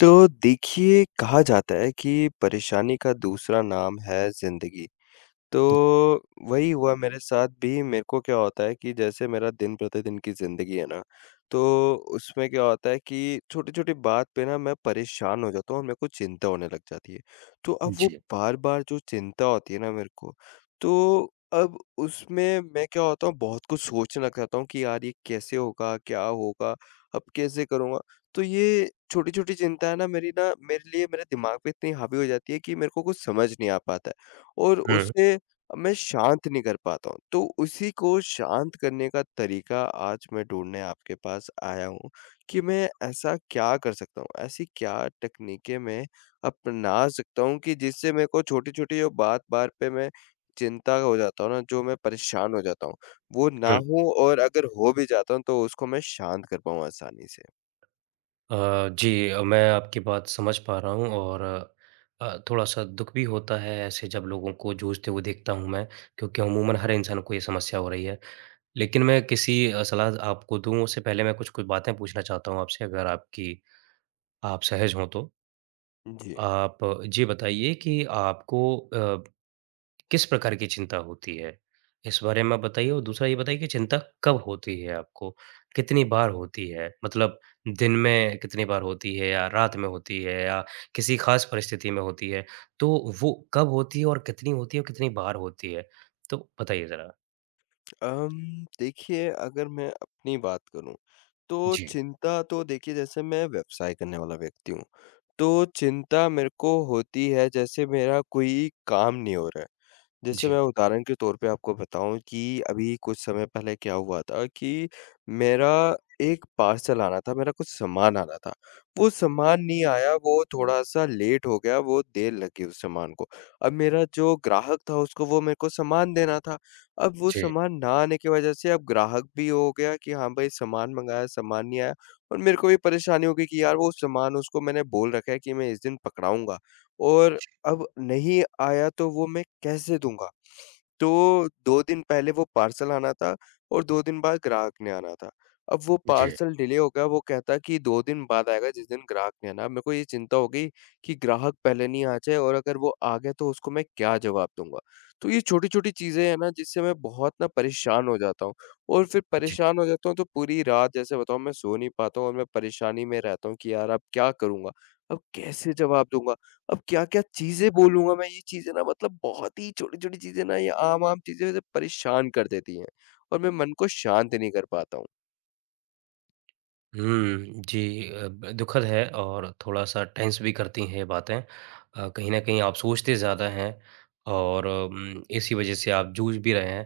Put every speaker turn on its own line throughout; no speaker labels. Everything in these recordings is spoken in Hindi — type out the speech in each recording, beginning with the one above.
तो देखिए, कहा जाता है कि परेशानी का दूसरा नाम है ज़िंदगी। तो वही हुआ मेरे साथ भी मेरे को क्या होता है कि जैसे मेरा दिन-प्रतिदिन की ज़िंदगी है ना, तो उसमें क्या होता है कि छोटी-छोटी बात पे ना मैं परेशान हो जाता हूँ और मेरे को चिंता होने लग जाती है। तो अब वो
जी।
बार-बार जो चिंता होती है ना मेरे को, तो अब उसमें मैं क्या होता हूँ बहुत कुछ सोचना चाहता हूँ कि यार ये कैसे होगा? क्या होगा? अब कैसे करूँगा? तो ये छोटी-छोटी चिंता है ना मेरी ना मेरे लिए मेरे दिमाग पे इतनी हावी हो जाती है कि मेरे को कुछ समझ नहीं आ पाता है और
है।
उसे मैं शांत नहीं कर पाता हूँ। तो उसी को शांत करने का तरीका आज मैं ढूँढने आपके पास आया हूँ कि मैं ऐसा क्या कर सकता हूँ? ऐसी क्या तकनीकें मैं अपना सकता हूँ कि जिससे मेरे को छोटी-छोटी बात बार पे मैं चिंता हो जाता हूँ न, जो मैं परेशान हो जाता हूँ वो ना
है।
होऊँ और अगर हो भी जाता हूँ तो उसको मैं शांत कर पाऊँ आसानी से?
अ, जी। अ, मैं आपकी बात समझ पा रहा हूँ और अ, थोड़ा-सा दुःख भी होता है ऐसे जब लोगों को जूझते हुए देखता हूँ मैं, क्योंकि अमूमन हर इंसान को ये समस्या हो रही है। लेकिन मैं किसी अ, सलाह आपको दूँ उससे पहले मैं कुछ-कुछ बातें पूछना चाहता हूँ आपसे अगर आपकी आप सहज हो तो?
जी।
आप अ, जे बताइए कि आपको अ, किस प्रकार की चिंता होती है? इस बारे में आप बताइए और दूसरा ये बताइए कि चिंता कब होती है आपको? कितनी बार होती है? मतलब दिन में कितनी बार होती है या रात में होती है, या किसी ख़ास परिस्थिति में होती है, तो वो कब होती है और कितनी होती है, और कितनी बार होती है? तो बताइए ज़रा।
अम्म देखिए अगर मैं अपनी बात करूँ, तो
जी।
चिंता तो देखिए, जैसे मैं व्यवसाय करने वाला व्यक्ति हूँ। तो चिंता मेरे को होती है, जैसे मेरा कोई काम नहीं हो रहा है, जैसे मैं
जी।
उदाहरण के तौर पर आपको बताऊँ कि अभी कुछ समय पहले क्या हुआ था, कि मेरा 1 पार्सल आना था। मेरा कुछ सामान आना था। वो सामान नहीं आया वो थोड़ा-सा लेट हो गया, वो देर लग गई उस सामान को। अब मेरा जो ग्राहक था उसको वो मेरे को सामान देना था अब वो
जी।
सामान ना आने की वजह से अब ग्राहक भी ये हो गया कि हाँ भाई सामान मँगाया, सामान नहीं आया और मेरे को भी परेशानी हो गई कि यार वो सामान उसको मैंने बोल रखा है कि मैं इस दिन पकड़ाऊँगा, और
जी।
अब नहीं आया तो वो मैं कैसे दूँगा? तो 2 दिन पहले वो पार्सल आना था और 2 दिन बाद ग्राहक ने आना था। अब वो
जी।
पार्सल डिले हो गया। वो कहता है कि 2 दिन बाद आएगा जिस दिन ग्राहक ने आना। मेरे को ये चिंता हो गयी, कि ग्राहक पहले नहीं आ जाए और अगर वो आ गया, तो उसको मैं क्या जवाब दूँगा। तो ये छोटी-छोटी चीजें हैं ना, जिससे मैं बहुत ना परेशान हो जाता हूँ और फिर
जी।
परेशान हो जाता हूँ, तो पूरी रात जैसे बताऊँ मैं सो नहीं पाता हूँ और मैं परेशानी में रहता हूँ, कि यार अब क्या करूँगा? अब कैसे जवाब दूँगा? अब क्या-क्या चीज़ें बोलूँगा? मैं ये चीज़ें ना मतलब बहुत ही छोटी-छोटी चीज़ें ना ये आम-आम चीज़ें परेशान कर देती हैं और मैं मन को शांत नहीं कर पाता हूँ।
हुँ, जी। अ, ब दुखद है और थोड़ा-सा टेंस भी करती हैं ये बातें। अ, कहीं न कहीं आप सोचते ज़्यादा हैं और अम, इसी वजह से आप जूझ भी रहे हैं।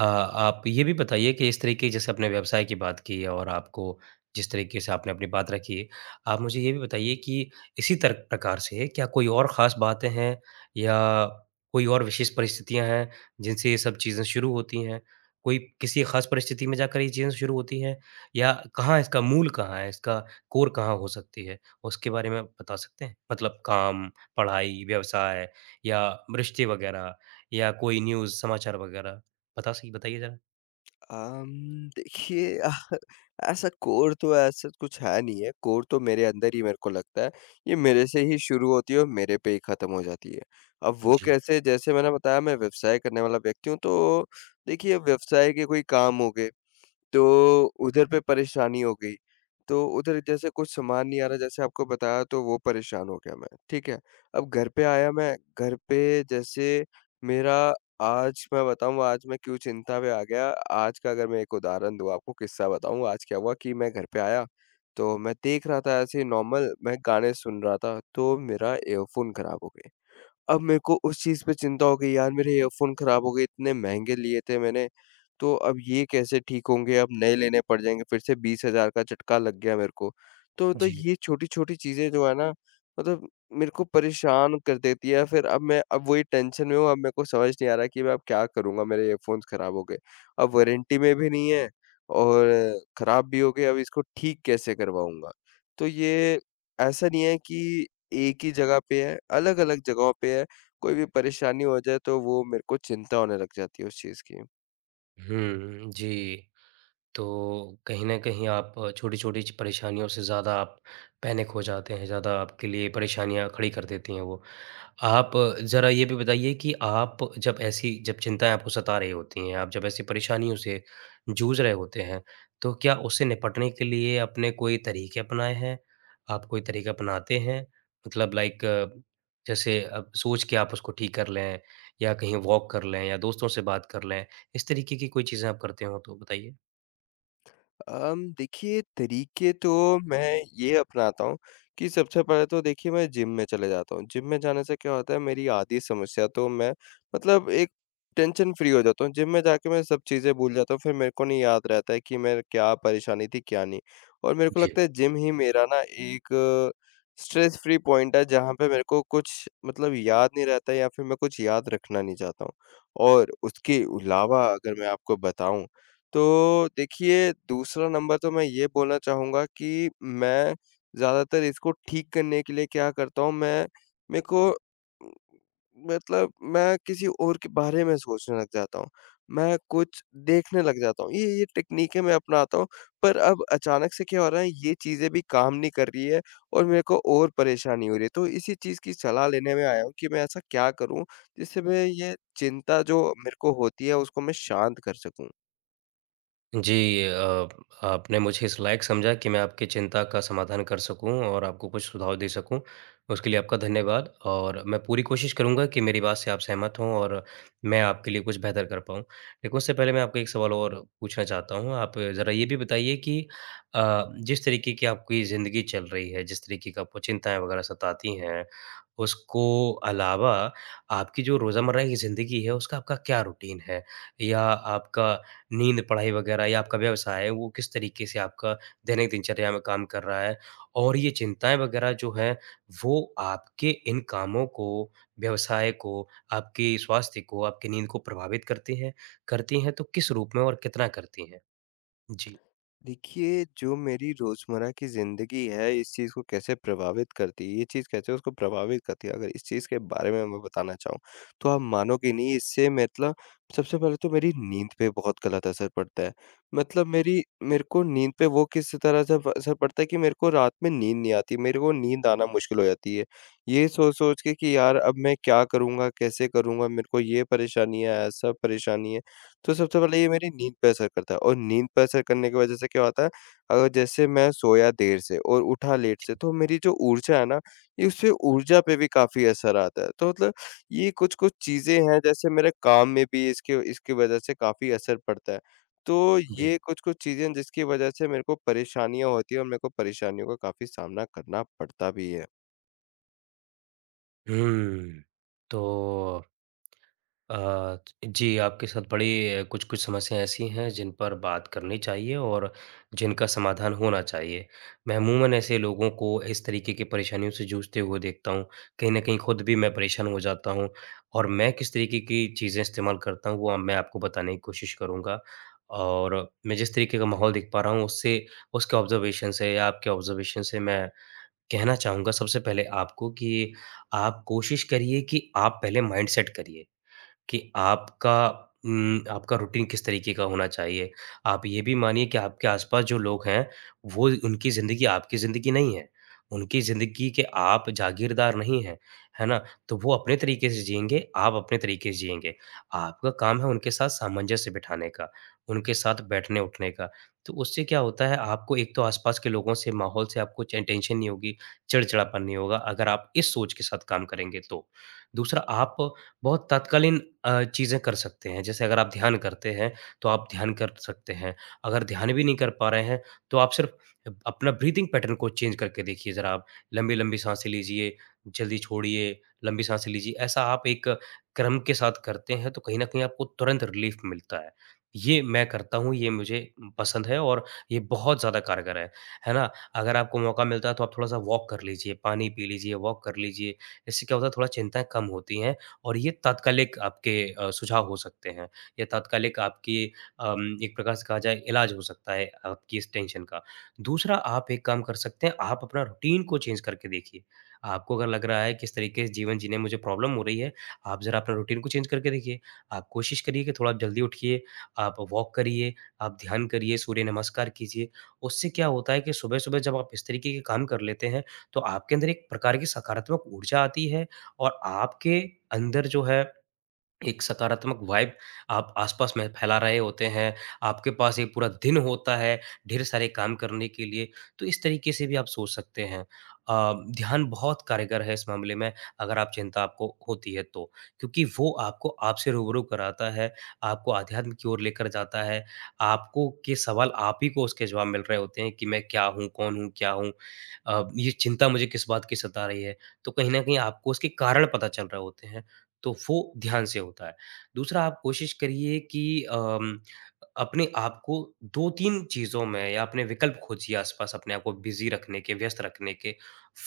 अ, आप ये भी बताइए कि इस तरीके जैसे आप अपने व्यवसाय की बात की और आपको जिस तरीके से आपने अपनी बात रखी, आप मुझे ये भी बताइए कि इसी तर प्रकार से क्या कोई और ख़ास बातें हैं? या कोई और विशेष परिस्थितियाँ हैं जिनसे ये सब चीज़ें शुरू होती हैं? कोई किसी ख़ास परिस्थिति में जाकर ये चीज़ें शुरू होती है? या कहाँ इसका मूल कहाँ है? इसका कोर कहाँ हो सकती है? उसके बारे में बता सकते हैं? मतलब काम, पढ़ाई, व्यवसाय या मृष्टि वगैरह या कोई न्यूज़ समाचार वगैरह? बता सी बताइए ज़रा।
अम्म, देखिए ऐसा कोर तो ऐसा कुछ है नहीं है। कोर तो मेरे अंदर ही मेरे को लगता है ये मेरे से
जी।
ही शुरू होती है और मेरे पे ही खत्म हो जाती है। अब वो
जी।
कैसे? जैसे मैंने बताया मैं व्यवसाय करने वाला व्यक्ति हूँ। तो देखिए व्यवसाय के कोई काम होंगे। तो उधर पे परेशानी हो गई। तो उधर जैसे कुछ सामान नहीं आ रहा जैसे आपको बताया तो वो परेशान हो गया मैं, ठीक है। अब घर पे आया मैं, घर पे जैसे मेरा आज मैं बताऊँ आज मैं क्यों चिंता में आ गया। आज का अगर मैं एक उदाहरण दूँ आपको किस्सा बताऊँ, आज क्या हुआ कि मैं घर पे आया तो मैं देख रहा था ऐसे ही नॉर्मल मैं गाने सुन रहा था तो मेरा ईयरफ़ोन खराब हो गए। अब मेरे को उस चीज पे चिंता हो गई यार मेरे ईयरफ़ोन खराब हो गए, इतने महँगे लिए थे मैंने। तो अब ये कैसे ठीक होंगे, अब नए लेने पड़ जाएँगे फिर से 20,000 का झटका लग गया मेरे को। तो तो
जी।
ये छोटी-छोटी चीजें जो है ना मतलब मेरे को परेशान कर देती है। फिर अब मैं अब वही टेंशन में हूँ अब मेरे को समझ नहीं आ रहा कि मैं अब क्या करूँगा मेरे ईयरफ़ोन खराब हो गए। अब वारंटी में भी नहीं है और खराब भी हो गए। अब इसको ठीक कैसे करवाऊँगा। तो ये ऐसा नहीं है कि एक ही जगह पे है, अलग-अलग जगहों पे है। कोई भी परेशानी हो जाए तो वो मेरे को चिंता होने लग जाती है उस चीज़ की।
हुँ, जी, तो कहीं न कहीं आप छोटी-छोटी च परेशानियों से ज़्यादा आप पैनिक हो जाते हैं, ज़्यादा आपके लिए परेशानियाँ खड़ी कर देती हैं वो। आप ज़रा ये भी बताइए कि आप जब ऐसी जब चिंताएँ आपको सता रही होती हैं, आप जब ऐसी परेशानियों से जूझ रहे होते हैं, तो क्या उससे निपटने के लिए आपने कोई तरीके अपनाएँ हैं? आप कोई तरीके अपनाते हैं? मतलब लाइक जैसे अ, सोच के आप उसको ठीक कर लें, या कहीं वॉक कर लें, या दोस्तों से बात कर लें? इस तरीके की कोई चीज़ें आप करते हों तो बताइए?
अम, देखिए तरीके तो मैं ये अपनाता हूँ, कि सबसे पहले तो देखिए मैं जिम में चले जाता हूँ। जिम में जाने से क्या होता है, मेरी आधी समस्या तो मैं मतलब एक टेंशन-फ्री हो जाता हूँ। जिम में जाके मैं सब चीज़ें भूल जाता हूँ, फिर मेरे को नहीं याद रहता है, कि मैं क्या परेशानी थी, क्या नहीं? और मेरे को
जी।
लगता है, जिम ही मेरा ना एक स्ट्रेस-फ्री पॉइंट है, जहाँ पे मेरे को कुछ मतलब याद नहीं रहता है या फिर मैं कुछ याद रखना नहीं चाहता हूँ। और उसके अलावा अगर मैं आपको बताऊँ, तो देखिए दूसरा नंबर तो मैं ये बोलना चाहूँगा, कि मैं ज़्यादातर इसको ठीक करने के लिए क्या करता हूँ, मैं मेको मतलब मैं किसी और के बारे में सोचने लग जाता हूँ। मैं कुछ देखने लग जाता हूँ। ये ये टेकनीकें मैं अपनाता हूँ, पर अब अचानक से क्या हो रहा है, ये चीज़ें भी काम नहीं कर रही है और मेरे को और परेशानी हो रही है। तो इसी चीज़ की सलाह लेने में आया हूँ कि मैं ऐसा क्या करूँ? जिससे मैं ये चिंता जो मेरे को होती है, उसको मैं शांत कर सकूँ?
जी, अ आपने मुझे इस लायक समझा कि मैं आपकी चिंता का समाधान कर सकूँ और आपको कुछ सुझाव दे सकूँ। उसके लिए आपका धन्यवाद और मैं पूरी कोशिश करूँगा कि मेरी बात से आप सहमत हों और मैं आपके लिए कुछ बेहतर कर पाऊँ। एक उससे पहले मैं आपको एक सवाल और पूछना चाहता हूँ। आप ज़रा ये भी बताइए कि अ, जिस तरीके की आपकी ज़िंदगी चल रही है, जिस तरीके की आपको चिंताएँ वग़ैरह सताती हैं। उसको अलावा आपकी जो रोज़मर्रा की ज़िंदगी है उसका आपका क्या रूटीन है? या आपका नींद, पढ़ाई वग़ैरह या आपका व्यवसाय है वो किस तरीके से आपका दैनिक दिनचर्या में काम कर रहा है? और ये चिंताएँ वग़ैरह जो हैं वो आपके इन कामों को, व्यवसाय को, आपके स्वास्थ्य को, आपकी नींद को प्रभावित करती हैं? करती हैं तो किस रूप में और कितना करती है? जी।
देखिए, जो मेरी रोज़मर्रा की ज़िंदगी है इस चीज़ को कैसे प्रभावित करती है ये चीज़ कैसे उसको प्रभावित करती है अगर इस चीज़ के बारे में मैं बताना चाहूँ। तो आप मानोगे नहीं इससे मतलब सबसे पहले तो मेरी नींद पे बहुत गलत असर पड़ता है। मतलब मेरी मेरे को नींद पे वो किस तरह से व असर पड़ता है कि मेरे को रात में नींद नहीं आती, मेरे को नींद आना मुश्किल हो जाती है। ये सोच-सोच के कि यार अब मैं क्या करूँगा? कैसे करूँगा? मेरे को ये परेशानीयाँ है, ऐसा परेशानी है। तो सबसे पहले ये मेरी नींद पे असर करता है और नींद पे असर करने की वजह से क्या होता है अगर जैसे मैं सोया देर से और उठा लेट
जी।
से तो मेरी जो ऊर्जा है न इससे ऊर्जा पे भी काफ़ी असर आता है। तो मतलब ये कुछ-कुछ चीज़ें हैं जैसे मेरे काम में भी इसके व इसके वजह से काफ़ी असर पड़ता है। तो
जी।
ये कुछ-कुछ चीज़ें हैं जिसकी वजह से मेरे को परेशानियाँ होती है और मेरे को परेशानियों का काफ़ी सामना करना पड़ता भी है।
हुँ। तो अ, ज जी आपके साथ बड़ी कुछ-कुछ समस्याँ ऐसी हैं जिन पर बात करनी चाहिए और जिनका समाधान होना चाहिए। मैं अमूमन ऐसे लोगों को इस तरीके की परेशानियों से जूझते हुए देखता हूँ। कहीं न कहीं ख़ुद भी मैं परेशान हो जाता हूँ और मैं किस तरीके की चीज़ें इस्तेमाल करता हूँ वो अब मैं आपको बताने की कोशिश करूँगा। और मैं जिस तरीके का माहौल देख पा रहा हूँ उससे उसके ऑब्ज़र्वेशन से या आपके ऑब्ज़र्वेशन से मैं कहना चाहूँगा सबसे पहले आपको कि आप कोशिश करिए कि आप पहले माइंडसेट करिए। कि आपका उम, आपका रूटीन किस तरीके का होना चाहिए? आप ये भी मानिये कि आपके आस-पास जो लोग हैं, वो उनकी ज़िन्दगी आपकी ज़िन्दगी नहीं है। उनकी ज़िन्दगी के आप जागीरदार नहीं है, है ना? तो वो अपने तरीके से जिएँगे, आप अपने तरीके से जिएँगे। आपका काम है उनके साथ सामंजस्य बिठाने का, उनके साथ बैठने-उठने का। तो उससे क्या होता है आपको एक तो आस-पास के लोगों से माहौल से आपको चाहे टेंशन नहीं होगी, चिड़चिड़ापन नहीं होगा। अगर आप इस सोच के साथ काम करेंगे तो। दूसरा आप बहुत तत्कालीन अ, चीज़ें कर सकते हैं जैसे अगर आप ध्यान करते हैं, तो आप ध्यान कर सकते हैं। अगर ध्यान भी नहीं कर पा रहे हैं, तो आप सिर्फ़ अप अपना ब्रीदिंग पैटर्न को चेंज़ करके देखिए ज़रा आप। लंबी-लंबी साँसें लीजिए, जल्दी छोड़िए, लंबी साँसें लीजिए, ऐसा आप एक क्रम के साथ करते हैं तो कहीं न कहीं आपको तुरंत रिलीफ़ मिलता है। ये मैं करता हूँ, ये मुझे पसंद है और ये बहुत ज़्यादा कारगर है। है ना? अगर आपको मौका मिलता है तो आप थोड़ा-सा वॉक कर लीजिए, पानी पी लीजिए, वॉक कर लीजिए। इससे क्या होता है थोड़ा चिंताएँ कम होती हैं और ये तात्कालिक आपके अ, सुझाव हो सकते हैं, या तात्कालिक आपकी अम एक प्रकार से कहा जाए, इलाज हो सकता है आपकी इस टेंशन का। दूसरा आप एक काम कर सकते हैं, आप अपना रूटीन को चेंज़ करके देखिए। आपको अगर लग रहा है कि इस तरीके से जीवन जीने में मुझे प्रॉब्लम हो रही है, आप ज़रा अपना रूटीन को चेंज़ करके देखिए। आप कोशिश करिए कि थोड़ा जल्दी उठिए, आप वॉक करिये, आप ध्यान करिए, सूर्य नमस्कार कीजिए। उससे क्या होता है कि सुबह-सुबह जब आप इस तरीके के काम कर लेते हैं, तो आपके अंदर एक प्रकार की सकारात्मक ऊर्जा आती है और आपके अंदर जो है, एक सकारात्मक वाइब आप आस-पास में फैला रहे होते हैं, आपके पास एक पूरा दिन होता है, ढेर सारे काम करने के लिए। तो इस तरीके से भी आप सोच सकते हैं। अ, ध्यान बहुत कारगर है इस मामले में, अगर आप चिंता आपको होती है तो। क्योंकि वो आपको आपसे रूबरू कराता है, आपको आध्यात्म की ओर लेकर जाता है, आपको के सवाल आप ही को उसके जवाब मिल रहे होते हैं कि मैं क्या हूँ? कौन हूँ? क्या हूँ? अ, ये चिंता मुझे किस बात की सता रही है? तो कहीं न कहीं आपको उसके कारण पता चल रहे होते हैं, तो वो ध्यान से होता है। दूसरा आप कोशिश करिए कि अम अपने आपको 2-3 चीज़ों में या अपने विकल्प खोजिए आस-पास अपने आपको बिज़ी रखने के व्यस्त रखने के।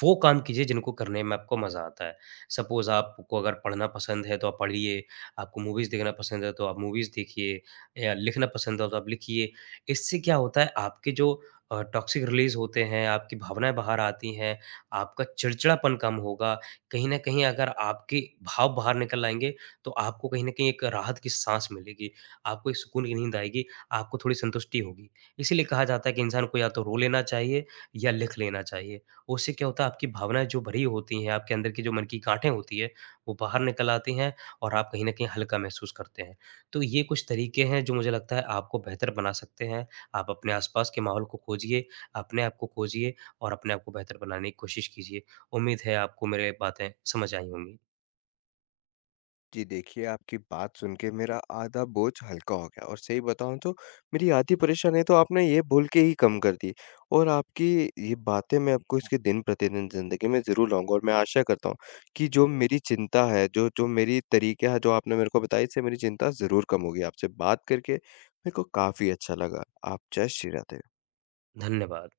वो काम कीजिए जिनको करने में आपको मज़ा आता है। सपोज़ आपको अगर पढ़ना पसंद है तो आप पढ़िए, आपको मूवीज़ देखना पसंद है तो आप मूवीज़ देखिए या लिखना पसंद है तो आप लिखिए। इससे क्या होता है, आपके जो अ, टॉक्सिक रिलीज़ होते हैं, आपकी भावनाएँ बाहर आती हैं, आपका चिड़चिड़ापन कम होगा, कहीं न कहीं अगर आपके भाव बाहर निकल आएँगे तो आपको कहीं न कहीं एक राहत की साँस मिलेगी, आपको एक सुकून की नींद आएगी, आपको थोड़ी संतुष्टि होगी। इसीलिए कहा जाता है कि इंसान को या तो रो लेना चाहिए या लिख लेना चाहिए। उससे क्या होता है आपकी भावनाएँ जो भरी होती हैं, आपके अंदर की जो मन की गाँठें होती हैं, वो बाहर निकल आती हैं और आप कहीं न कहीं हल्का महसूस करते हैं। तो ये कुछ तरीके हैं जो मुझे लगता है आपको बेहतर बना सकते हैं। आप अपने आस-पास के माहौल को खोजिए, अपने आप को खोजिए और अपने आप को बेहतर बनाने की कोशिश कीजिए। उम्मीद है आपको मेरी बातें समझ आई होंगी।
जी देखिए, आपकी बात सुन के मेरा आधा बोझ हल्का हो गया और सही बताऊँ तो मेरी आधी परेशानियाँ तो आपने ये बोल के ही कम कर दी। और आपकी ये बातें मैं आपको इसके दिन-प्रतिदिन ज़िन्दगी में ज़रूर लाऊँगा और मैं आशा करता हूँ कि जो मेरी चिंता है, जो-जो मेरी तरीका है जो आपने मेरे को बताई इससे मेरी चिंता ज़रूर कम होगी। आपसे बात करके मेरे को काफ़ी अच्छा लगा आप जय श्री राधे।
धन्यवाद।